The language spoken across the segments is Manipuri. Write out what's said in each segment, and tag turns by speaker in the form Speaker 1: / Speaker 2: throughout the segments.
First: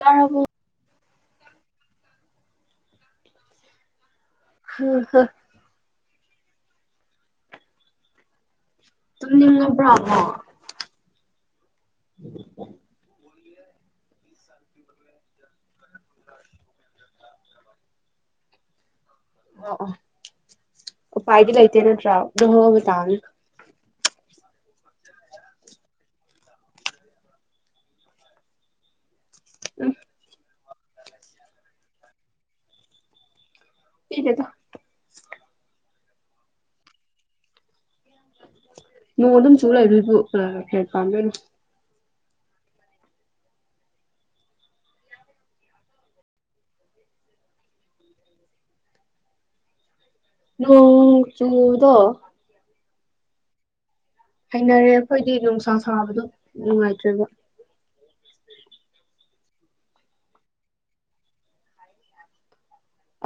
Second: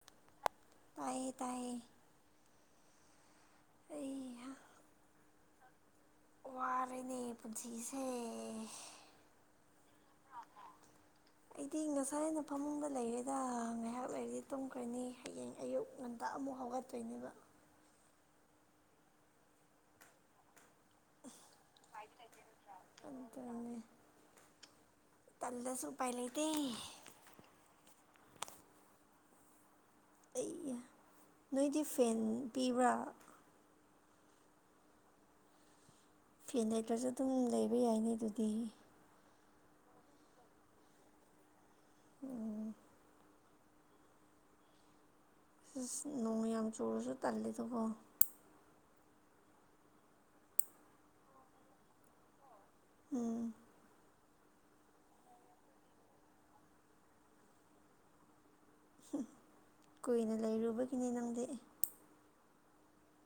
Speaker 1: ꯑꯣ
Speaker 2: ꯇ ꯇꯥꯏ ꯑꯩ
Speaker 1: ꯍꯝ ꯍꯝ
Speaker 2: ꯋꯥꯔꯅꯦ ꯄꯨꯟꯁꯤꯁꯦ
Speaker 1: ꯑꯗꯨꯝ ꯅꯤꯡꯉꯕ꯭ꯔꯣꯕꯣ
Speaker 2: ꯑꯩꯗꯤ ꯉꯁꯥꯏꯅ ꯐꯃꯨꯡꯗ ꯂꯩꯔꯦ ꯑꯗ ꯉꯥꯏꯍꯥꯛ ꯂꯩꯔꯤꯗꯤ ꯇꯨꯝꯈ꯭ꯔꯣꯏꯅꯤ ꯍꯌꯦꯡ ꯑꯌꯨꯛ ꯉꯟꯇꯥ ꯑꯃꯨꯛ ꯍꯧꯒꯠꯇꯣꯏꯅꯦꯕ
Speaker 1: ꯑꯣ ꯑ ꯑꯣ ꯐꯥꯏꯗꯤ ꯂꯩꯥꯏꯇꯦ ꯅꯠꯇ꯭ꯔꯥꯎ ꯍꯣ ꯍ ꯇꯥꯡ
Speaker 2: ꯇ ꯇꯜꯗꯁꯨꯄꯥꯥꯏ ꯂꯩꯇꯩ
Speaker 1: ꯎꯝ
Speaker 2: ꯅꯣꯏꯗꯤ ꯐꯦꯟ ꯄꯤꯕ꯭ꯔꯥ
Speaker 1: ꯌꯦꯗꯦꯗꯣ
Speaker 2: ꯐꯦꯟ ꯂꯩꯇ꯭ꯔꯁꯨ ꯑꯗꯨꯝ ꯂꯩꯕ ꯌꯥꯏꯅꯤ ꯑꯗꯨꯗꯤ
Speaker 1: ꯅꯣꯡ ꯑꯗꯨꯝ ꯆꯨ [unintelligible] ꯄꯥꯝꯗꯣꯏꯅꯣ
Speaker 2: ꯎꯝ ꯑꯁ ꯅꯣꯡ ꯌꯥꯝ ꯆꯨꯔꯁꯨ ꯇꯜꯂꯦꯗꯀꯣ
Speaker 1: ꯅꯣꯡ ꯆꯨꯗꯣ
Speaker 2: ꯎꯝ
Speaker 1: ꯍꯩꯅꯔꯦ ꯑꯩꯈꯣꯏꯗꯤ ꯅꯨꯡꯁꯥ ꯁꯥꯕꯗꯣ ꯅꯨꯡꯉꯥꯏꯇ꯭ꯔꯦꯕ
Speaker 2: ꯀꯨꯏꯅ ꯂꯩꯔꯨꯕꯒꯤꯅꯤ ꯅꯪꯗꯤ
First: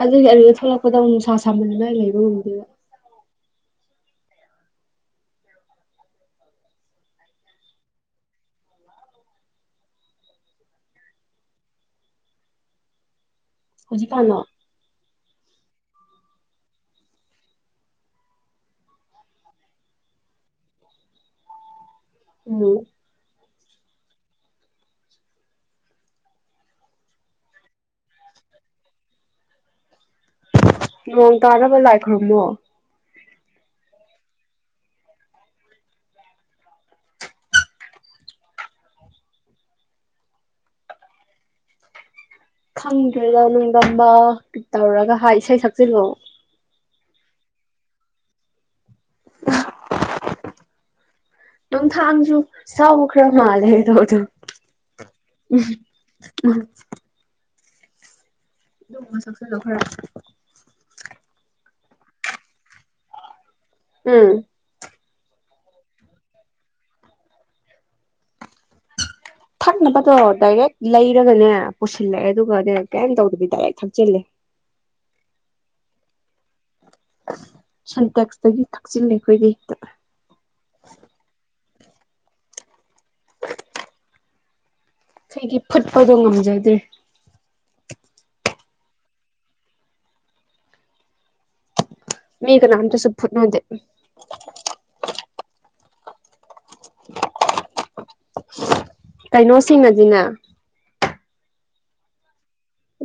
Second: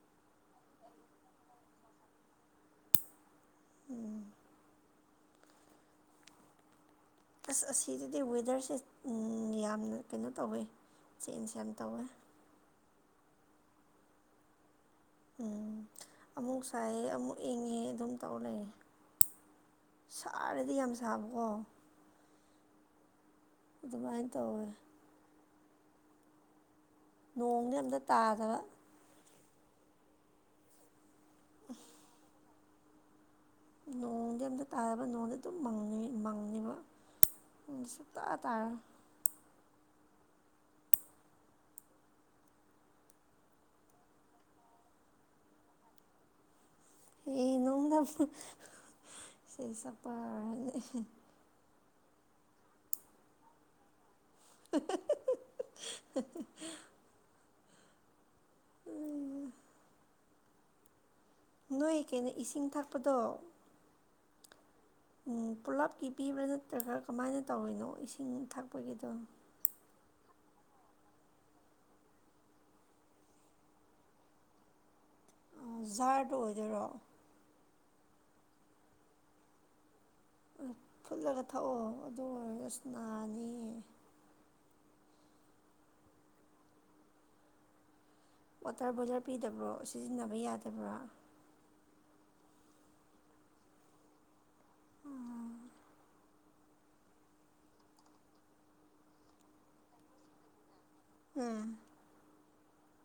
Speaker 1: ꯑꯗꯨꯒꯤ ꯑꯗ ꯊꯣꯛꯂꯛꯄꯗ ꯑꯃꯨꯛ ꯅꯨꯡꯁꯥ ꯁꯥꯃꯟꯗꯅ ꯂꯩꯕ ꯉꯝꯗꯦꯕ
Speaker 2: ꯎꯝ ꯑꯁ ꯑꯁꯤꯗꯗꯤ ꯋꯦꯗꯔꯁꯦ ꯌꯥꯝꯅ ꯀꯩꯅꯣ ꯇꯧꯋꯦ ꯆꯦꯟꯖ ꯌꯥꯝ ꯇꯧꯋꯦ
Speaker 1: ꯍꯧꯖꯤꯛꯀꯥꯟꯂꯣ
Speaker 2: ꯎꯝ ꯑꯃꯨꯛ ꯁꯥꯏꯑꯪ ꯑꯃꯨꯛ ꯏꯪꯉꯦ ꯑꯗꯨꯝ ꯇꯧ ꯂꯩꯑꯦ ꯁꯥꯔꯗꯤ ꯌꯥꯝ ꯁꯥꯕꯀꯣ
Speaker 1: ꯎꯝ
Speaker 2: ꯑꯗꯨꯃꯥꯏꯅ ꯇꯧꯋꯦ ꯅꯣꯡꯗꯤ ꯑꯝꯇ ꯇꯥꯗꯕ
Speaker 1: ꯅꯣꯡ ꯇꯥꯅꯕ ꯂꯥꯏꯈꯨꯔꯝꯃꯣ
Speaker 2: ꯅꯣꯡꯗꯤ ꯑꯝꯇ ꯇꯥꯔꯕ ꯅꯣꯡꯗꯤ ꯑꯗꯨꯝ ꯃꯪꯉ ꯃꯪꯉꯕ ꯁꯨꯡꯇ ꯇꯥꯔꯔꯣꯏ
Speaker 1: ꯈꯪꯗ꯭ꯔꯦꯗ ꯅꯤꯡꯗꯝꯕ ꯑꯃ ꯇꯧꯔꯒ ꯍꯥꯏ ꯏꯁꯩ ꯁꯛꯆꯤꯜꯂꯛꯑꯣ
Speaker 2: ꯅꯣꯡꯗꯕꯨ ꯏꯁꯩ ꯁꯛꯄ [unintelligible]
Speaker 1: ꯅꯣꯡꯊꯥꯡꯁꯨ ꯁꯥꯎ ꯈꯔ ꯃꯥꯜꯂꯦ ꯇꯧꯕꯗꯣ [unintelligible] ꯑꯗꯨ ꯒꯨꯝꯕ ꯁꯛꯆꯤꯟꯂꯣ ꯈꯔ
Speaker 2: ꯅꯣꯏ ꯀꯩꯅꯣ ꯏꯁꯤꯡ ꯊꯛꯄꯗꯣ
Speaker 1: ꯎꯝ
Speaker 2: ꯄꯨꯂꯞꯀꯤ ꯄꯤꯕ꯭ꯔꯥ ꯅꯠꯇ꯭ꯔꯒ ꯀꯃꯥꯏꯅ ꯇꯧꯔꯤꯅꯣ ꯏꯁꯤꯡ ꯊꯛꯄꯒꯤꯗꯣ
Speaker 1: ꯊꯛꯅꯕꯗꯣ ꯗꯥꯏꯔꯦꯛ ꯂꯩꯔꯒꯅꯦ ꯄꯨꯁꯤꯜꯂꯛꯑꯦ ꯑꯗꯨꯒꯅꯦ ꯀꯩꯝ ꯇꯧꯗꯕꯤ ꯗꯥꯏꯔꯦꯛ ꯊꯛꯆꯤꯜꯂꯦ
Speaker 2: ꯖꯥꯔꯗꯣ ꯑꯣꯏꯗꯣꯏꯔꯣ
Speaker 1: ꯁꯟꯇꯦꯛꯁꯇꯒꯤ ꯊꯛꯆꯤꯂꯦ ꯑꯩꯈꯣꯏꯗꯤ ꯍꯦꯛꯇ
Speaker 2: ꯐꯨꯠꯂꯒ ꯊꯛꯑꯣ ꯑꯗꯨ ꯑꯣꯏꯔꯒ ꯑꯁ ꯅꯥꯅꯤꯌꯦ
Speaker 1: ꯑꯩꯈꯣꯏꯗꯤ ꯐꯨꯠꯄꯗꯣ ꯉꯝꯖꯗ꯭ꯔꯦ
Speaker 2: ꯋꯥꯇꯔ ꯕꯣꯏꯂꯔ ꯄꯤꯗꯕ꯭ꯔꯣ ꯁꯤꯖꯤꯟꯅꯕ ꯌꯥꯗꯕ꯭ꯔꯥ
Speaker 1: ꯃꯤ ꯀꯅꯥꯝꯇꯁꯨ ꯐꯨꯠꯅꯗꯦ
Speaker 2: [unintelligible]
Speaker 1: [unintelligible] ꯀꯩꯅꯣꯁꯤꯡꯅꯗꯤꯅ
Speaker 2: ꯎꯝ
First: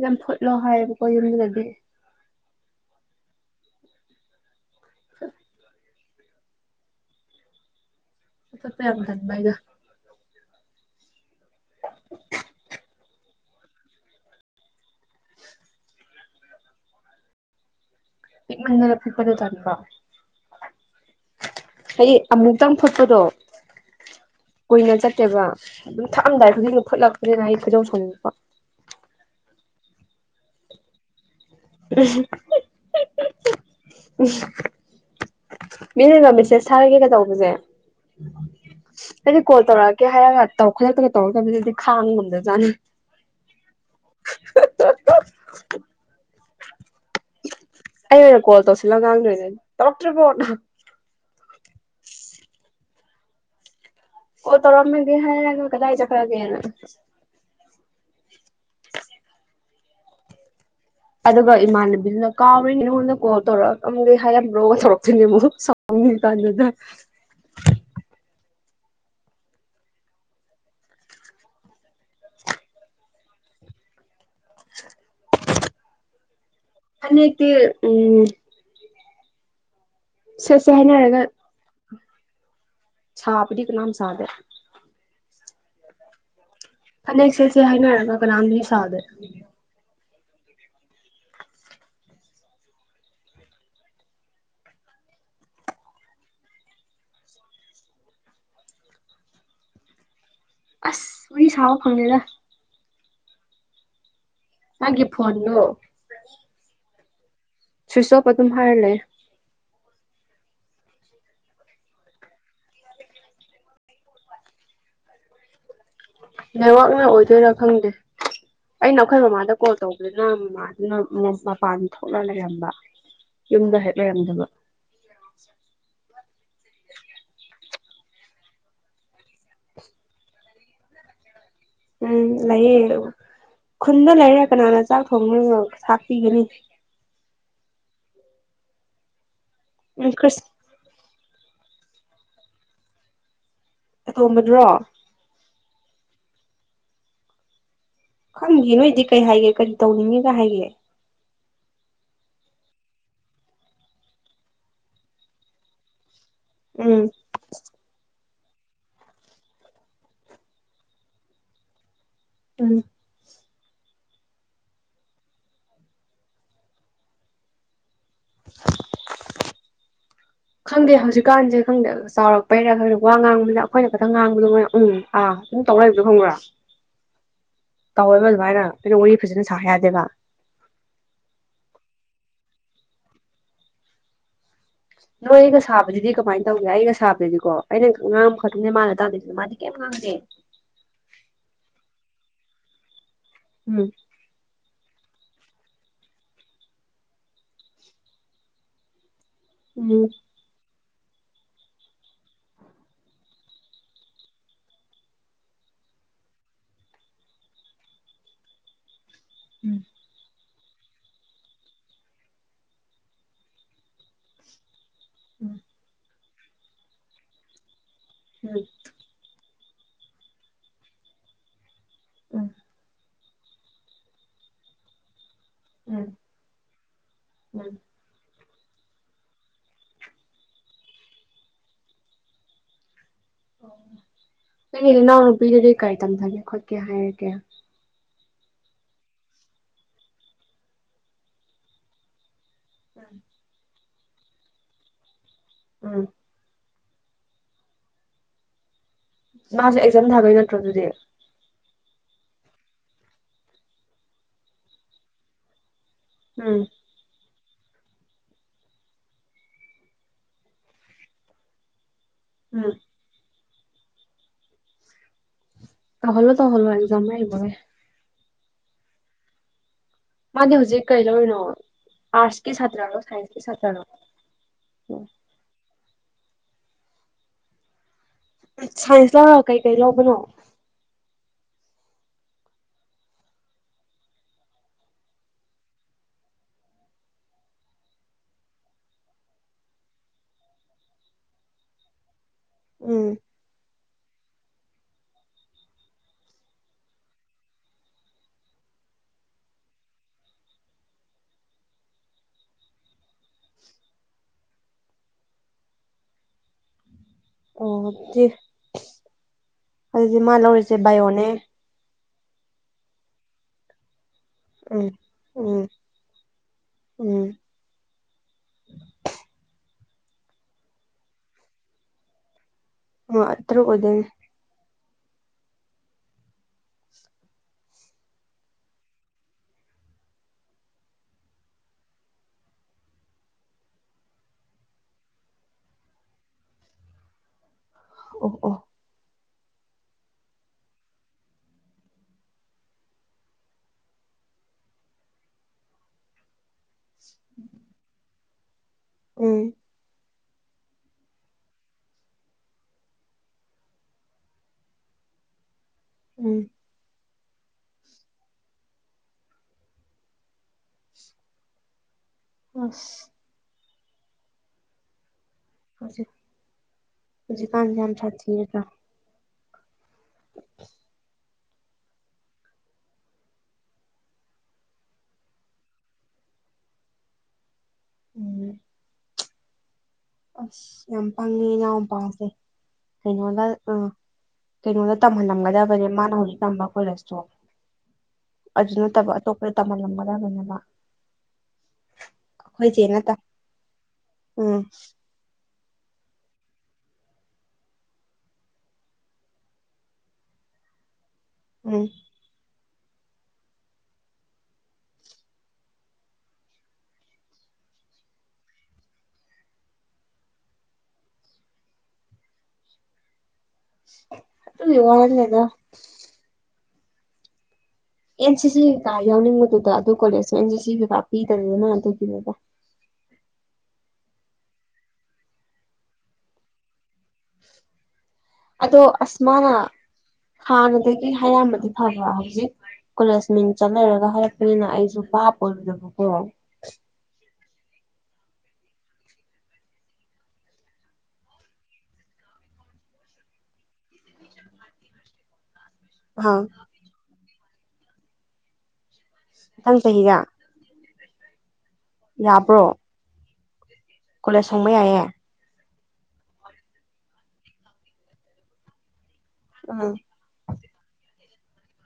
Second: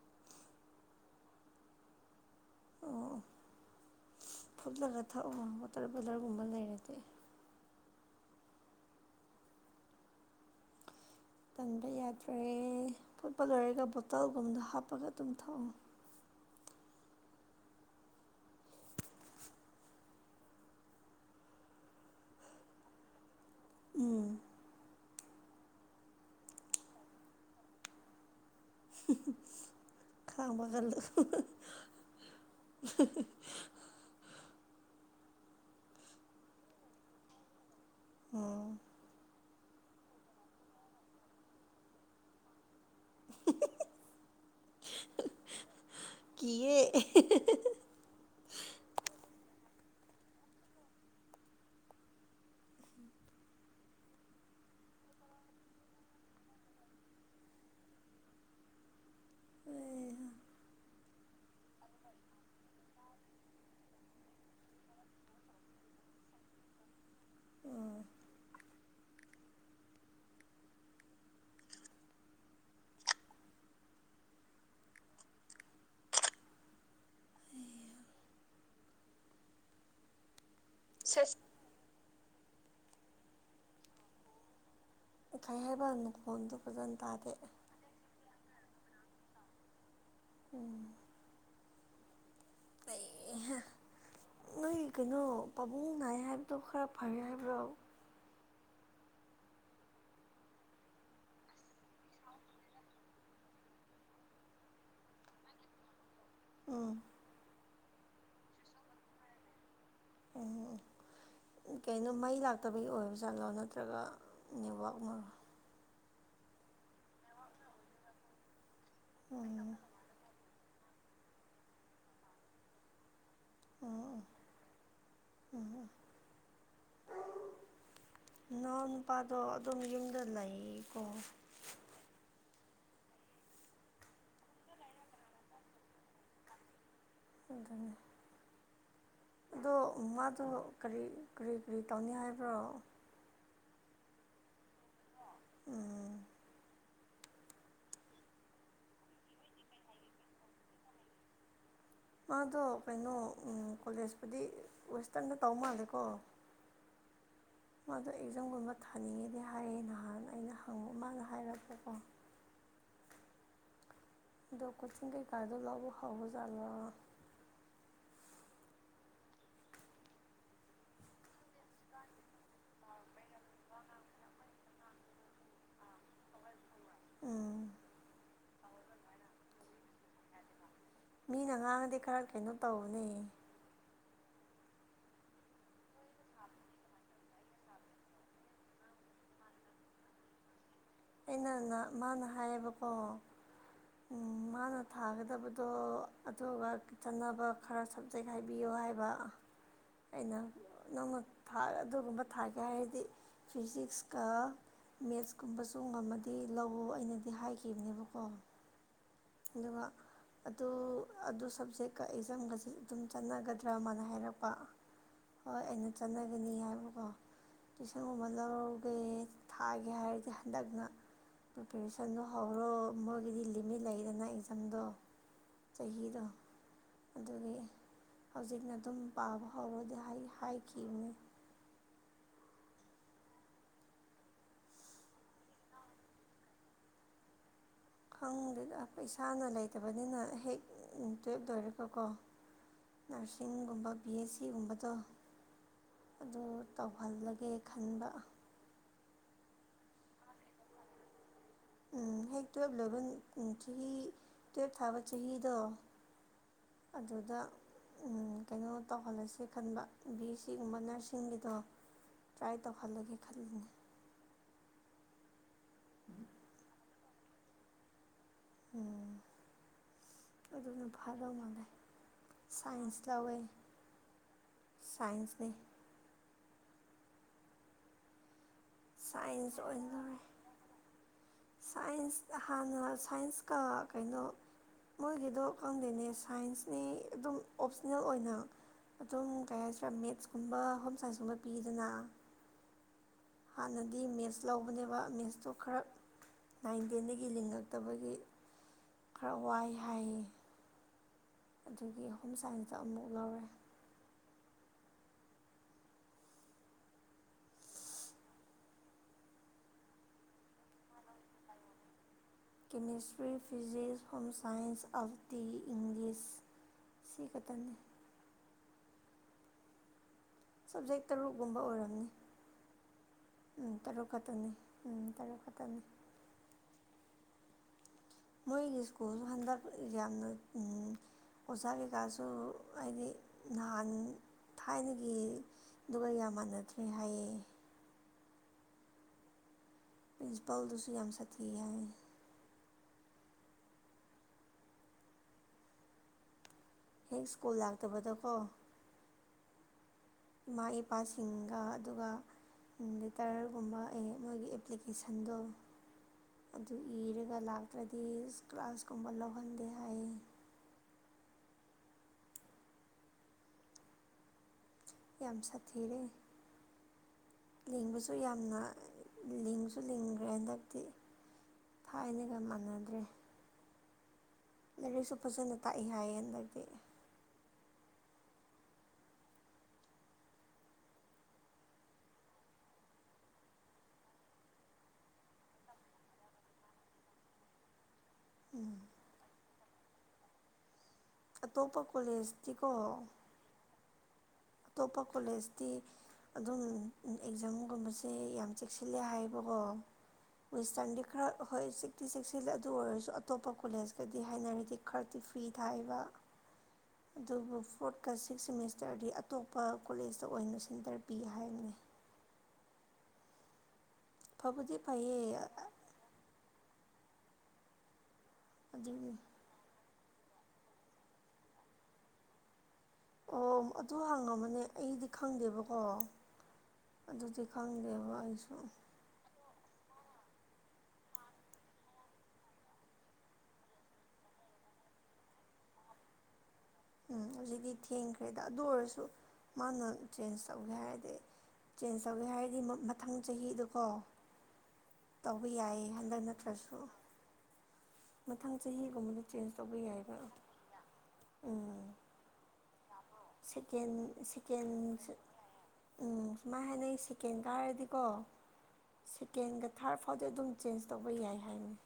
Speaker 1: ꯌꯥꯝ ꯐꯨꯠꯂꯣ ꯍꯥꯏꯌꯦꯕꯀꯣ ꯌꯨꯝꯗꯨꯗꯗꯤ
Speaker 2: ꯑꯣ ꯐꯨꯠꯂꯒ ꯊꯛꯑꯣ ꯋꯥꯇꯔ ꯕꯣꯏꯂꯔꯒꯨꯝꯕ ꯂꯩꯔꯗꯤ
Speaker 1: ꯆꯠꯄ ꯌꯥꯝ ꯇꯟꯕ ꯑꯩꯗꯣ
Speaker 2: ꯇꯟꯕ ꯌꯥꯗ꯭ꯔꯦ ꯐꯨꯠꯄ ꯂꯣꯏꯔꯒ ꯕꯣꯇꯜꯒꯨꯝꯕꯗꯣ ꯍꯥꯞꯄꯒ ꯑꯗꯨꯝ ꯊꯛꯑꯣ
Speaker 1: ꯄꯤꯛꯃꯟꯗꯅ ꯐꯨꯠꯄꯗꯣ ꯇꯟꯕ ꯍꯥꯏꯗꯤ ꯑꯃꯨꯛꯇꯪ ꯐꯨꯠꯄꯗꯣ
Speaker 2: ꯎꯝ
Speaker 1: ꯀꯨꯏꯅ ꯆꯠꯇꯦꯕ ꯑꯗꯨꯝ ꯊꯛꯑꯝꯗꯥꯏꯗꯨꯗꯤꯅ ꯐꯨꯠꯂꯛꯄꯅꯤꯅ ꯑꯩ ꯈꯣꯏꯗꯧ ꯁꯥꯎꯅꯤꯡꯕ
Speaker 2: [inaudible] ꯈꯥꯡꯕ ꯀꯟꯂꯣ [unintelligible]
Speaker 1: [inaudible] [inaudible] [unintelligible] ꯃꯤꯅꯦꯒ ꯃꯦꯁꯦꯁ ꯊꯥꯔꯒꯦꯒ ꯇꯧꯕꯁꯦ
Speaker 2: ꯎꯝ
Speaker 1: ꯑꯩꯗꯤ ꯀꯣꯜ ꯇꯧꯔꯛꯑꯒꯦ ꯍꯥꯏꯔꯒ ꯈꯨꯗꯛꯇꯒ ꯇꯧꯔꯛꯇꯖꯤꯗꯤ ꯈꯥꯡꯕ ꯉꯝꯗ ꯖꯥꯠꯅꯤ
Speaker 2: ꯀꯤꯌꯦ [unintelligible]
Speaker 1: ꯑꯩ ꯑꯣꯏꯅ ꯀꯣꯜ ꯇꯧꯁꯤꯜꯂ ꯉꯥꯡꯗꯣꯏꯅꯦ ꯇꯧꯔꯛꯇ꯭ꯔꯤꯕꯣ ꯀꯣꯜ ꯇꯧꯔꯝꯑꯝꯃꯦꯗꯤ ꯍꯥꯏꯔꯒ ꯀꯗꯥꯏ ꯆꯠꯈꯔꯒꯦꯅ ꯑꯗꯨꯒ ꯏꯃꯥꯟꯅꯕꯤꯗꯨꯅ ꯀꯥꯎꯔꯤꯅꯦ ꯅꯉꯣꯟꯗ ꯀꯣꯜ ꯇꯧꯔꯛꯑꯝꯒꯦ ꯍꯥꯏꯔꯝꯕ꯭ꯔꯣ ꯇꯧꯔꯛꯇꯣꯏꯅꯤ ꯃꯨꯛ ꯁꯥꯎ ꯁꯥꯎꯅꯤꯡꯉꯤ ꯀꯥꯟꯗꯨꯗ [inaudible] ꯐꯅꯦꯛꯇꯤ ꯎꯝ ꯁꯦꯠꯁꯤ ꯍꯥꯏꯅꯔꯒ
Speaker 2: ꯁꯦꯁ
Speaker 1: ꯁꯥꯄꯗꯤ ꯀꯅꯥꯝ ꯁꯥꯕꯔ
Speaker 2: [unintelligible] ꯇꯥꯗꯦ
Speaker 1: ꯐꯅꯦꯛ ꯁꯦꯠꯁꯤ ꯍꯥꯏꯅꯔꯒ ꯀꯅꯥꯝꯗꯤ ꯁꯥꯗꯦ
Speaker 2: ꯑꯩ ꯀꯩꯅꯣ ꯄꯥꯕꯨꯡ ꯅꯥꯏ ꯍꯥꯏꯕꯗꯣ ꯈꯔ ꯐꯔꯦ ꯍꯥꯏꯕ꯭ꯔꯣ
Speaker 1: ꯑꯁ ꯋꯔꯤ ꯁꯥꯕ ꯐꯪꯗꯦꯗ ꯅꯪꯒꯤ ꯐꯣꯟꯗꯣ
Speaker 2: ꯎꯝ
Speaker 1: ꯁ꯭ꯋꯤꯁ ꯑꯣꯐ ꯑꯗꯨꯝ ꯍꯥꯏꯔꯂꯩꯌꯦ
Speaker 2: ꯎꯝ ꯀꯩꯅꯣ ꯃꯩ ꯂꯥꯛꯇꯕꯒꯤ ꯑꯣꯏꯕ ꯖꯥꯠꯂꯣ ꯅꯠꯇ꯭ꯔꯒ ꯅꯦꯠꯋꯥꯛ ꯅ
Speaker 1: ꯅꯦꯠꯋꯥꯛꯅ ꯑꯣꯏꯗꯣꯏꯔꯥ ꯈꯪꯗꯦ ꯑꯩꯅ ꯑꯩꯈꯣꯏ ꯃꯃꯥꯗ
Speaker 2: ꯎꯝ ꯎꯝ
Speaker 1: ꯀꯣꯜ ꯇꯧꯕꯗꯨꯅ ꯃꯃꯥꯗꯨꯅ ꯃꯤꯟꯁ ꯃꯄꯥꯟ ꯊꯣꯛꯂ ꯂꯩꯔꯝꯕ ꯌꯨꯝꯗ ꯍꯦꯛ ꯂꯩꯔꯝꯗꯕ
Speaker 2: [unintelligible] ꯅꯪ ꯅꯨꯄꯥꯗꯣ ꯑꯗꯨꯝ ꯌꯨꯝꯗ ꯂꯩꯀꯣ
Speaker 1: ꯎꯝ ꯂꯩꯌꯦ ꯈꯨꯟꯗ ꯂꯩꯔ ꯀꯅꯥꯅ ꯆꯥꯛ ꯊꯣꯡꯂꯒ ꯊꯥꯛꯄꯤꯒꯅꯤ
Speaker 2: ꯑꯗꯨꯅꯦ ꯑꯗꯣ
Speaker 1: ꯎꯝ ꯈ꯭ꯔꯤꯁ
Speaker 2: ꯃꯥꯗꯣ ꯀꯔꯤ ꯀꯔꯤ ꯀꯔꯤ ꯇꯧꯅꯤ ꯍꯥꯏꯕ꯭ꯔꯣ
Speaker 1: ꯑꯇꯣꯝꯕꯗꯨꯔꯣ
Speaker 2: ꯎꯝ
Speaker 1: ꯈꯪꯗꯤꯌꯦ ꯅꯣꯏꯗꯤ ꯀꯩ ꯍꯥꯏꯒꯦ ꯀꯔꯤ ꯇꯧꯅꯤꯡꯉꯤꯒ ꯍꯥꯏꯒꯦ
Speaker 2: ꯃꯥꯗꯣ ꯀꯩꯅꯣ ꯎꯝ ꯀꯣꯂꯦꯖꯄꯨꯗꯤ ꯋꯦꯁꯇ꯭ꯔꯟꯗ ꯇꯧ ꯃꯥꯜꯂꯦꯀꯣ
Speaker 1: ꯎꯝ
Speaker 2: ꯃꯥꯗꯣ ꯑꯦꯛꯖꯥꯝꯒꯨꯝꯕ ꯊꯥꯅꯤꯡꯉꯦꯗꯤ ꯍꯥꯏꯌꯦ ꯅꯍꯥꯟ ꯑꯩꯅ ꯍꯪꯉꯣ ꯃꯥꯅ ꯍꯥꯏꯔꯛꯄꯀꯣ
Speaker 1: ꯎꯝ
Speaker 2: ꯑꯗꯣ ꯀꯣꯆꯤꯡ ꯀꯩꯀꯥꯗꯣ ꯂꯧꯕ ꯍꯥꯎꯔꯖꯠꯂꯣ
Speaker 1: ꯈꯪꯗꯦ ꯍꯧꯖꯤꯛꯀꯥꯟꯖꯦ ꯈꯪꯗꯦ ꯑꯗꯨ ꯆꯥꯎꯔꯛꯄꯩꯔꯥ ꯀꯩꯅꯣ ꯋꯥ ꯉꯥꯡꯕꯖꯤꯅ ꯑꯩꯈꯣꯏꯅ ꯈꯤꯇꯪ ꯉꯥꯡꯕꯗꯣ ꯃꯣꯏꯅ ꯎꯝ ꯑꯥ ꯎꯝ ꯇꯧꯂꯕꯗꯣ ꯈꯪꯕ꯭ꯔꯥ
Speaker 2: ꯎꯝ
Speaker 1: ꯇꯧꯋꯦꯕ ꯑꯗꯨꯃꯥꯏꯅ ꯑꯩꯈꯣꯏꯗꯣ ꯋꯥꯔꯤ ꯐꯖꯅ ꯁꯥ ꯌꯥꯗꯦꯕ
Speaker 2: ꯃꯤꯅ ꯉꯥꯡꯉꯗꯤ ꯈꯔ ꯀꯩꯅꯣ ꯇꯧꯒꯅꯤ
Speaker 1: ꯅꯣꯏꯒ ꯁꯥꯕꯗꯗꯤ ꯀꯃꯥꯏꯟ ꯇꯧꯒꯦ ꯑꯩꯒ ꯁꯥꯕꯗꯗꯤꯀꯣ ꯑꯩꯅ ꯉꯥꯡꯕ ꯈꯛꯇꯅꯦ ꯃꯥꯅ ꯇꯥꯗꯣꯏꯖꯤꯅ ꯃꯥꯗꯤ ꯀꯩꯝ ꯉꯥꯡꯗꯦ
Speaker 2: ꯑꯩꯅꯅ ꯃꯥꯅ ꯍꯥꯏꯌꯦꯕꯀꯣ
Speaker 1: ꯎꯝ
Speaker 2: ꯃꯥꯅ ꯊꯥꯒꯗꯕꯗꯣ ꯑꯗꯨꯒ ꯆꯅꯕ ꯈꯔ ꯁꯞꯖꯦꯛ ꯍꯥꯏꯕꯤꯌꯣ ꯍꯥꯏꯕ
Speaker 1: ꯎꯝ
Speaker 2: ꯅꯪ ꯅꯪꯅ ꯊꯥ ꯑꯗꯨꯒꯨꯝꯕ ꯊꯥꯒꯦ ꯍꯥꯏꯔꯗꯤ ꯐꯤꯖꯤꯛꯁꯀ ꯃꯦꯠꯁꯀꯨꯝꯕꯁꯨ ꯉꯝꯃꯗꯤ ꯂꯧꯋꯣ ꯑꯩꯅꯗꯤ ꯍꯥꯏꯈꯤꯕꯅꯦꯕꯀꯣ
Speaker 1: ꯎꯝ
Speaker 2: ꯑꯗꯨꯒ ꯑꯗꯨ ꯑꯗꯨ ꯁꯕꯖꯦꯛꯀ ꯑꯦꯛꯖꯥꯝꯒꯁꯤ ꯑꯗꯨꯝ ꯆꯠꯅꯒꯗ꯭ꯔꯥ ꯃꯥꯅ ꯍꯥꯏꯔꯛꯄ ꯍꯣꯏ ꯑꯩꯅ ꯆꯠꯅꯒꯅꯤ ꯍꯥꯏꯕꯀꯣ ꯇꯨꯏꯁꯟꯒꯨꯝꯕ
Speaker 1: ꯎꯝ
Speaker 2: ꯂꯧꯒꯦ ꯊꯥꯒꯦ ꯍꯥꯏꯔꯗꯤ ꯍꯟꯗꯛꯅ ꯄ꯭ꯔꯤꯄꯦꯔꯦꯁꯟꯗꯣ
Speaker 1: ꯎꯝ
Speaker 2: ꯍꯧꯔꯣ ꯃꯣꯏꯒꯤꯗꯤ ꯂꯤꯃꯤꯠ ꯂꯩꯗꯅ ꯑꯦꯛꯖꯥꯝꯗꯣ
Speaker 1: ꯎꯝ
Speaker 2: ꯆꯍꯤꯗꯣ ꯑꯗꯨꯒꯤ ꯍꯧꯖꯤꯛꯅ ꯑꯗꯨꯝ ꯄꯥꯕ ꯍꯧꯔꯣꯗꯤ ꯍꯥꯏ ꯍꯥꯏꯈꯤꯕꯅꯤ
Speaker 1: ꯑꯣ ꯅꯪꯒꯤ ꯅꯅꯥꯎꯅꯨꯄꯤꯗꯨꯗꯤ ꯀꯔꯤ ꯇꯝꯊꯒꯦ ꯈꯣꯠꯀꯦ ꯍꯥꯏꯔꯒꯦ
Speaker 2: ꯈꯪꯗꯦꯗ ꯄꯩꯁꯥꯅ ꯂꯩꯇꯕꯅꯤꯅ ꯍꯦꯛ ꯇꯨꯌꯦꯞ ꯂꯣꯏꯔꯒꯀꯣ ꯅꯔꯁꯤꯡꯒꯨꯝꯕ ꯕꯤ ꯑꯦꯁ ꯁꯤꯒꯨꯝꯕꯗꯣ
Speaker 1: ꯎꯝ
Speaker 2: ꯑꯗꯨ ꯇꯧꯍꯜꯂꯒꯦ ꯈꯟꯕ
Speaker 1: ꯃꯥꯁꯦ ꯑꯦꯛꯖꯥꯝ ꯊꯥꯕꯩ ꯅꯠꯇ꯭ꯔꯣ ꯑꯗꯨꯗꯤ
Speaker 2: ꯎꯝ ꯍꯦꯛ ꯇꯨꯌꯦꯜꯞ ꯂꯣꯏꯕ ꯆꯍꯤ ꯇꯨꯌꯦꯜꯞ ꯊꯥꯕ ꯆꯍꯤꯗꯣ
Speaker 1: ꯎꯝ
Speaker 2: ꯑꯗꯨꯗ ꯎꯝ ꯀꯩꯅꯣ ꯇꯧꯍꯜꯂꯁꯦ ꯈꯟꯕ ꯕꯤ ꯑꯦ ꯁꯤꯒꯨꯝꯕ ꯅꯔꯁꯁꯤꯡꯒꯤꯗꯣ ꯇ꯭ꯔꯥꯏ
Speaker 1: ꯎꯝ
Speaker 2: ꯇꯧꯍꯜꯂꯒꯦ ꯈꯜꯂꯤꯅꯦ
Speaker 1: ꯇꯧꯍꯜꯂꯣ ꯇꯧꯍꯜꯂꯣ ꯑꯦꯖꯝ ꯃꯌꯥ ꯌꯧꯕꯒ
Speaker 2: ꯎꯝ
Speaker 1: ꯃꯥꯗꯤ ꯍꯧꯖꯤꯛ
Speaker 2: ꯑꯗꯨꯅ
Speaker 1: ꯀꯩ
Speaker 2: ꯐꯥꯗꯧ
Speaker 1: ꯂꯧꯔꯤꯅꯣ
Speaker 2: ꯃꯥꯜꯂꯦ
Speaker 1: ꯑꯥꯔꯠꯁꯀꯤ ꯁꯥꯇ꯭ꯔꯔꯣ
Speaker 2: ꯁꯥꯏꯟꯁ ꯂꯧꯋꯦ
Speaker 1: ꯁꯥꯏꯟꯁꯀꯤ ꯁꯥꯇ꯭ꯔꯔꯣ
Speaker 2: ꯁꯥꯏꯟꯁꯅꯦ
Speaker 1: ꯁꯥꯏꯟꯁ ꯂꯧꯔ ꯀꯩ ꯀꯩ
Speaker 2: ꯑꯣꯏꯅ ꯂꯧꯔꯦ
Speaker 1: ꯂꯧꯕꯅꯣ
Speaker 2: ꯁꯥꯏꯟꯁ ꯍꯥꯟꯅ ꯁꯥꯏꯟꯁꯀ ꯀꯩꯅꯣ ꯃꯣꯏꯒꯤꯗꯣ ꯈꯪꯗꯦꯅꯦ ꯁꯥꯏꯟꯁꯅꯦ ꯑꯗꯨꯝ ꯑꯣꯞꯁꯅꯦꯜ ꯑꯣꯏꯅ ꯑꯗꯨꯝ ꯀꯩ ꯍꯥꯏꯁꯤꯔꯥ ꯃꯦꯠꯁꯀꯨꯝꯕ ꯍꯣꯝ ꯁꯥꯏꯟꯁꯀꯨꯝꯕ ꯄꯤꯗꯅ
Speaker 1: ꯎꯝ
Speaker 2: ꯍꯥꯟꯅꯗꯤ ꯃꯦꯠꯁ ꯂꯧꯕꯅꯦꯕ ꯃꯦꯠꯁꯇꯣ ꯈꯔ ꯅꯥꯏꯟ ꯇꯦꯟꯗꯒꯤ ꯂꯤꯡꯉꯛꯇꯕꯒꯤ ꯈꯔ ꯋꯥꯏ ꯍꯥꯏꯌꯦ ꯑꯗꯨꯒꯤ ꯍꯣꯝ ꯁꯥꯏꯟꯁꯇ ꯑꯃꯨꯛ ꯂꯧꯔꯦ
Speaker 1: [unintelligible] ꯑꯗꯨꯗꯤ ꯃꯥ ꯂꯧꯔꯤꯁꯦ ꯕꯥꯏꯌꯣꯅꯦ
Speaker 2: chemistry physics home science
Speaker 1: um
Speaker 2: ꯑꯕꯗꯤ
Speaker 1: ꯎꯝ
Speaker 2: ꯏꯪꯂꯤꯁ ꯁꯤ
Speaker 1: ꯎꯝ
Speaker 2: ꯈꯛꯇꯅꯤ ꯁꯕꯖꯦꯛ ꯇꯔꯨꯛꯒꯨꯝꯕ ꯑꯣꯏꯔꯝꯅꯤ
Speaker 1: ꯑꯣ
Speaker 2: ꯎꯝ
Speaker 1: ꯑꯣꯏꯗꯣꯏꯅꯦ
Speaker 2: ꯇꯔꯨꯛ ꯈꯛꯇꯅꯤ ꯎꯝ ꯇꯔꯨꯛ ꯈꯛꯇꯅꯤ ꯃꯣꯏꯒꯤ ꯁ꯭ꯀꯨꯜꯁꯨ ꯍꯟꯗꯛ ꯌꯥꯝꯅ ꯑꯣꯖꯥ ꯀꯩꯀꯥꯁꯨ ꯍꯥꯏꯗꯤ ꯅꯍꯥꯟ ꯊꯥꯏꯅꯒꯤ ꯗꯨꯒ ꯌꯥꯝ ꯃꯥꯟꯅꯗ꯭ꯔꯦ ꯍꯥꯏꯌꯦ
Speaker 1: ꯑꯣ ꯑꯣ
Speaker 2: ꯄ꯭ꯔꯤꯟꯁꯤꯄꯥꯜꯗꯨꯁꯨ ꯌꯥꯝ ꯁꯥꯊꯤ ꯍꯥꯏꯌꯦ ꯍꯦꯛ ꯁ꯭ꯀꯨꯜ ꯂꯥꯛꯇꯕꯗꯀꯣ
Speaker 1: ꯎꯝ
Speaker 2: ꯏꯃꯥ ꯏꯄꯥꯁꯤꯡꯒ ꯑꯗꯨꯒ ꯂꯦꯇꯔꯒꯨꯝꯕ ꯑꯦ ꯃꯣꯏꯒꯤ ꯑꯦꯄ꯭ꯂꯤꯀꯦꯁꯟꯗꯣ
Speaker 1: ꯎꯝ
Speaker 2: ꯑꯗꯨ ꯏꯔꯒ ꯂꯥꯛꯇ꯭ꯔꯗꯤ ꯀ꯭ꯂꯥꯁꯀꯨꯝꯕ ꯂꯧꯍꯟꯗꯦ ꯍꯥꯏꯌꯦ
Speaker 1: ꯑꯁ
Speaker 2: ꯌꯥꯝ ꯁꯥꯊꯤꯔꯦ
Speaker 1: ꯍꯧꯖꯤꯛ ꯍꯧꯖꯤꯛꯀꯥꯟꯁꯦ ꯌꯥꯝ
Speaker 2: ꯂꯤꯡꯕꯁꯨ ꯌꯥꯝꯅ
Speaker 1: ꯁꯥꯊꯤꯔꯗ꯭ꯔꯥ
Speaker 2: ꯂꯤꯡꯁꯨ ꯂꯤꯡꯈ꯭ꯔꯦ ꯍꯟꯗꯛꯇꯤ ꯊꯥꯏꯅꯒ ꯃꯥꯟꯅꯗ꯭ꯔꯦ ꯂꯥꯏꯔꯤꯛꯁꯨ ꯐꯖꯅ ꯇꯥꯛꯏ ꯍꯥꯏꯌꯦ ꯍꯟꯗꯛꯇꯤ
Speaker 1: ꯎꯝ ꯑꯁ ꯌꯥꯝ ꯄꯪꯉꯦ ꯏꯅꯥꯎꯄꯥꯁꯦ ꯀꯩꯅꯣꯅ ꯑꯥ ꯀꯩꯅꯣꯗ ꯇꯝꯍꯜꯂꯝꯒꯗꯕꯅꯦ ꯃꯥꯅ ꯍꯧꯖꯤꯛ ꯇꯝꯕ ꯀꯣꯂꯦꯁꯇꯣ ꯑꯖꯨ
Speaker 2: ꯎꯝ
Speaker 1: ꯅꯠꯇꯕ ꯑꯇꯣꯞꯄꯗ ꯇꯝꯍꯜꯂꯝꯒꯗꯕꯅꯦꯕ
Speaker 2: ꯑꯇꯣꯞꯄ ꯀꯣꯂꯦꯖꯇꯤꯀꯣ
Speaker 1: ꯑꯩꯈꯣꯏ ꯆꯦꯅ ꯇꯝ ꯎꯝ
Speaker 2: ꯇꯣꯞꯄ ꯀꯣꯂꯦꯖꯇꯤ ꯑꯗꯨꯝ ꯑꯦꯛꯖꯥꯝꯒꯨꯝꯕꯁꯦ ꯌꯥꯝ ꯆꯦꯛꯁꯤꯜꯂꯦ ꯍꯥꯏꯌꯦꯕꯀꯣ ꯋꯦꯏꯇꯟꯗꯤ ꯈ꯭ꯔ ꯍ‌ꯣꯏ
Speaker 1: ꯎꯝ
Speaker 2: ꯆꯤꯛꯇꯤ ꯆꯤꯛ ꯑꯗꯨ ꯑꯣꯏꯔꯁꯨ ꯑꯇꯣꯞꯄ ꯀꯣꯂꯦꯖꯀꯗꯤ ꯍꯥꯏꯅꯔꯤꯗꯤ ꯈꯔꯗꯤ ꯐ꯭ꯔꯤ ꯊꯥꯏꯕ ꯑꯗꯨꯕꯨ ꯐꯣꯔꯠꯀ ꯁꯤꯛꯁ ꯁꯦꯃꯤꯁꯇꯔꯗꯤ ꯑꯇꯣꯞꯄ ꯀꯣꯂꯦꯖꯇ ꯑꯣꯏꯅ ꯁꯦꯟꯇꯔ ꯄꯤ ꯍꯥꯏꯕꯅ‌ꯦ
Speaker 1: ꯑꯗꯨ
Speaker 2: ꯐꯕꯨꯗꯤ ꯐꯩꯌꯦ
Speaker 1: ꯋꯥꯅꯦꯗ ꯑꯦꯟꯁꯤꯁꯤ ꯀꯥ
Speaker 2: ꯑꯗꯨꯒꯤ
Speaker 1: ꯌꯥꯎꯅꯤꯡꯕꯗꯨꯗ ꯑꯗꯨ ꯀꯣꯂꯦꯖꯇ ꯑꯦꯟꯁꯤꯁꯤ ꯀꯥ ꯄꯤꯗꯕꯅꯤꯅ ꯑꯗꯨꯒꯤꯅꯤꯗ
Speaker 2: ꯑꯣ ꯑꯗꯨ ꯍꯪꯉꯝꯃꯅꯦ ꯑꯩꯗꯤ ꯈꯪꯗꯦꯕꯀꯣ ꯑꯗꯨꯗꯤ ꯈꯪꯗꯦꯕ ꯑꯩꯁꯨ
Speaker 1: ꯑꯗꯣ ꯑꯁ ꯃꯥꯅ ꯍꯥꯟꯅꯗꯒꯤ ꯍꯥꯏꯔꯛꯑꯝꯃꯗꯤ ꯐꯕ ꯍꯧꯖꯤꯛ ꯀꯣꯂꯦꯖ ꯃꯤꯡ ꯆꯟ ꯂ‌ꯣꯏꯔꯒ ꯍꯥꯏꯔꯛꯄꯅꯤꯅ ꯑꯩꯁꯨ ꯕꯥꯕ ꯑꯣꯏꯔꯨꯗꯕꯀꯣ
Speaker 2: ꯎꯝ ꯍꯧꯖꯤꯛꯇꯤ ꯊꯦꯡꯈ꯭ꯔꯦꯗ ꯑꯗꯨ ꯑꯣꯏꯔꯁꯨ ꯃꯥꯅ ꯆꯦꯟꯖ ꯇꯧꯒꯦ ꯍꯥꯏꯔꯗꯤ ꯆꯦꯟꯖ ꯇꯧꯒꯦ ꯍꯥꯏꯔꯗꯤ ꯃꯊꯪ ꯆꯍꯤꯗꯀꯣ ꯇꯧꯕ ꯌꯥꯏ ꯍꯥꯏ ꯍꯟꯗꯛ
Speaker 1: ꯑꯥ
Speaker 2: ꯅꯠꯇ꯭ꯔꯁꯨ ꯃꯊꯪ ꯆꯍꯤꯒꯨꯝꯕꯗ ꯆꯦꯟꯖ ꯇꯧꯕ
Speaker 1: ꯃꯊꯪ ꯆꯍꯤꯗ
Speaker 2: ꯌꯥꯏꯕ ꯎꯝ
Speaker 1: ꯌꯥꯕ꯭ꯔꯣ
Speaker 2: ꯁꯀꯦꯟ
Speaker 1: ꯀꯣꯂꯦꯖ ꯍꯣꯡꯕ ꯌꯥꯏꯌꯦ
Speaker 2: ꯁꯦꯀꯦꯟꯖ ꯎꯝ ꯁꯨꯃꯥꯏ ꯍꯥꯏꯅꯩ ꯁꯦꯀꯦꯟ ꯀꯥꯔꯗꯤꯀꯣ ꯁꯦꯀꯦꯟꯒ
Speaker 1: ꯎꯝ
Speaker 2: ꯊꯥꯔꯠ ꯐꯣꯗꯤ ꯑꯗꯨꯝ ꯆꯦꯟꯖ ꯇꯧꯕ ꯌꯥꯏ ꯍꯥꯏꯕꯅꯦ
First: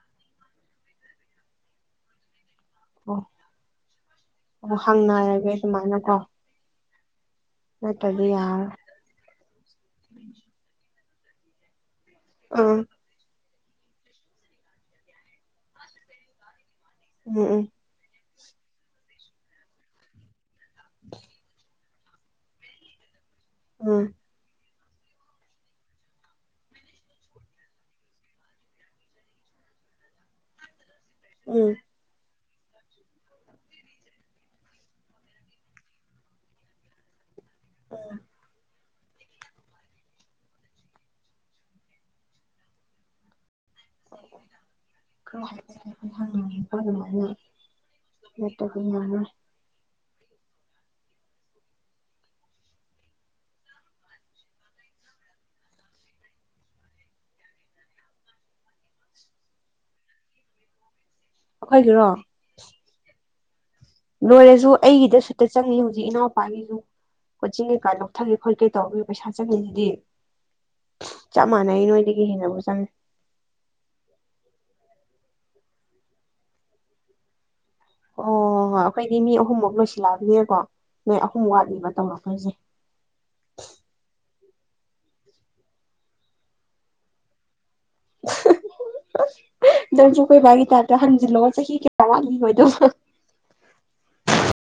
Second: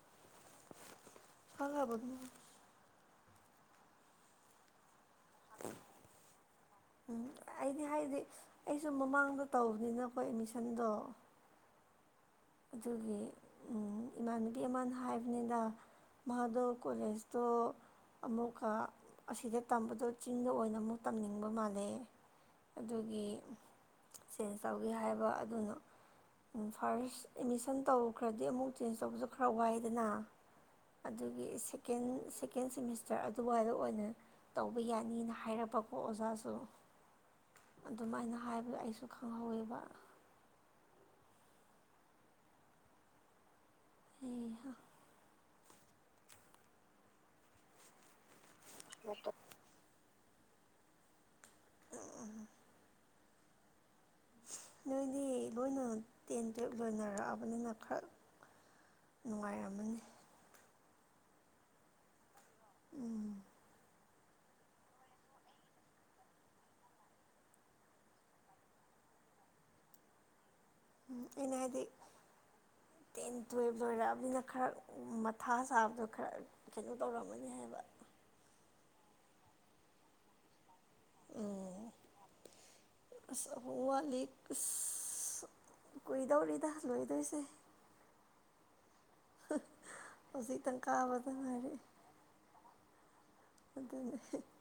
Speaker 2: [unintelligible]
Speaker 1: ꯑꯣ-ꯑꯣ ꯍꯪꯅꯔꯒꯦ ꯑꯗꯨꯃꯥꯏꯅ ꯀꯣ
Speaker 2: ꯎꯝ ꯑꯩꯗꯤ ꯍꯥꯏꯗꯤ
Speaker 1: ꯌꯥꯔꯔꯣꯏ
Speaker 2: ꯑꯩꯁꯨ ꯃꯃꯥꯡꯗ ꯇꯧꯕꯅꯤꯅꯀꯣ ꯑꯦꯠꯃꯤꯁꯟꯗꯣ
Speaker 1: ꯎꯝ
Speaker 2: ꯑꯗꯨꯒꯤ ꯏꯃꯥꯟꯅꯕꯤ ꯑꯃꯅ ꯍꯥꯏꯕꯅꯤꯅ ꯃꯗꯣ
Speaker 1: ꯎꯝ
Speaker 2: ꯀꯣꯂꯦꯖꯇꯣ
Speaker 1: ꯎꯝ
Speaker 2: ꯑꯃꯨꯛꯀ ꯑꯁꯤꯗ ꯇꯝꯕꯗꯣ ꯆꯤꯡꯗ ꯑꯣꯏꯅ ꯑꯃꯨꯛ ꯇꯝꯅꯤꯡꯕ ꯃꯥꯜꯂꯦ ꯑꯗꯨꯒꯤ
Speaker 1: ꯎꯝ
Speaker 2: ꯆꯦꯟꯖ ꯇꯧꯒꯦ ꯍꯥꯏꯕ ꯑꯗꯨꯅ ꯐꯥꯔꯁ ꯑꯦꯠꯃꯤꯁꯟ ꯇꯧꯈ꯭ꯔꯗꯤ ꯑꯃꯨꯛ ꯆꯦꯟꯖ ꯇꯧꯕꯁꯨ ꯈꯔ ꯋꯥꯏꯗꯅ ꯑꯗꯨꯒꯤ
Speaker 1: ꯎꯝ
Speaker 2: ꯁꯀꯦꯟ ꯁꯦꯀꯦꯟ ꯁꯦꯃꯤꯁꯇꯔ ꯑꯗꯨꯋꯥꯏꯗ ꯑꯣꯏꯅ ꯇꯧꯕ ꯌꯥꯅꯤꯅ ꯍꯥꯏꯔꯛꯄꯀꯣ ꯑꯣꯖꯥꯁꯨ
Speaker 1: ꯎꯝ
Speaker 2: ꯑꯗꯨꯃꯥꯏꯅ ꯍꯥꯏꯕ ꯑꯩꯁꯨ ꯈꯪꯍꯧꯋꯦꯕ ꯍ‌ꯦꯍꯥ
Speaker 1: [inaudible]
Speaker 2: ꯎꯝ ꯎꯝ ꯅꯣꯏꯗꯤ ꯂꯣꯏꯅ ꯇꯦꯟ ꯇꯨꯌꯦꯜꯞ ꯂꯣꯏꯅꯔꯛꯑꯕꯅꯤꯅ ꯈꯔ ꯅꯨꯡꯉꯥꯏꯔꯝꯃꯅꯤ
Speaker 1: ꯑꯩꯈꯣꯏꯒꯤꯔꯣ
Speaker 2: ꯎꯝ
Speaker 1: ꯂꯣꯏꯔꯁꯨ ꯑꯩꯒꯤꯗ ꯁꯨꯠꯇ ꯆꯪꯉꯤ ꯍꯧꯖꯤꯛ ꯏꯅꯥꯎꯄꯥꯒꯤꯁꯨ ꯀꯣꯆꯤꯡ ꯀꯩꯀꯥ ꯂꯧꯊꯒꯦ ꯈ‌ꯣꯠꯀ‌ꯦ ꯇꯧꯕꯗ ꯄꯩꯁꯥ ꯆꯪꯉꯤꯁꯤꯗꯤ ꯆꯞ
Speaker 2: ꯑꯩꯅ ꯍꯥꯏꯗꯤ
Speaker 1: ꯃꯥꯟꯅꯩ ꯅꯣꯏꯗꯒꯤ ꯍꯦꯟꯅꯕꯨ ꯆꯪꯉ‌ꯦ
Speaker 2: ꯇꯦꯟ ꯇꯨꯌꯦꯜꯕ ꯂꯣꯏꯔꯛꯑꯕꯅꯤꯅ ꯈꯔ ꯃꯊꯥ ꯁꯥꯕꯗꯣ ꯈꯔ ꯀꯩꯅꯣ ꯇꯧꯔꯝꯃꯅꯤ ꯍꯥꯏꯕ
Speaker 1: ꯑꯣ ꯍꯣꯏ ꯑꯩꯈꯣꯏꯗꯤ ꯃꯤ ꯑꯍꯨꯝꯃꯨꯛ ꯂꯣꯏꯁꯤꯜꯂꯛ ꯑꯕꯅꯤꯅꯀꯣ ꯅꯣꯏ ꯑꯍꯨꯝ
Speaker 2: ꯎꯝ
Speaker 1: ꯋꯥꯠꯂꯤꯕ ꯇꯝꯃꯛꯇ‌ꯣꯏꯁꯦ
Speaker 2: ꯑꯁ ꯑꯃ ꯋꯠꯂꯤ ꯑꯁ ꯑꯁ ꯀꯨꯏꯗꯧꯔꯤꯗ ꯂꯣꯏꯗꯣꯏꯁꯦ
Speaker 1: ꯅꯪꯁꯨ ꯀꯣꯏ ꯕꯥꯒꯤ
Speaker 2: ꯍꯧꯖꯤꯛꯇꯪ
Speaker 1: ꯇꯥꯏꯞꯇ
Speaker 2: ꯀꯥꯕꯗ
Speaker 1: ꯍꯟꯖꯤꯜꯂꯣꯑꯣ
Speaker 2: ꯉꯥꯏꯔꯤ
Speaker 1: ꯆꯍꯤ ꯀꯌꯥ ꯋꯥꯠꯂꯤꯕꯣꯏꯗꯣ
Speaker 2: ꯑꯗꯨꯅ‌ꯦ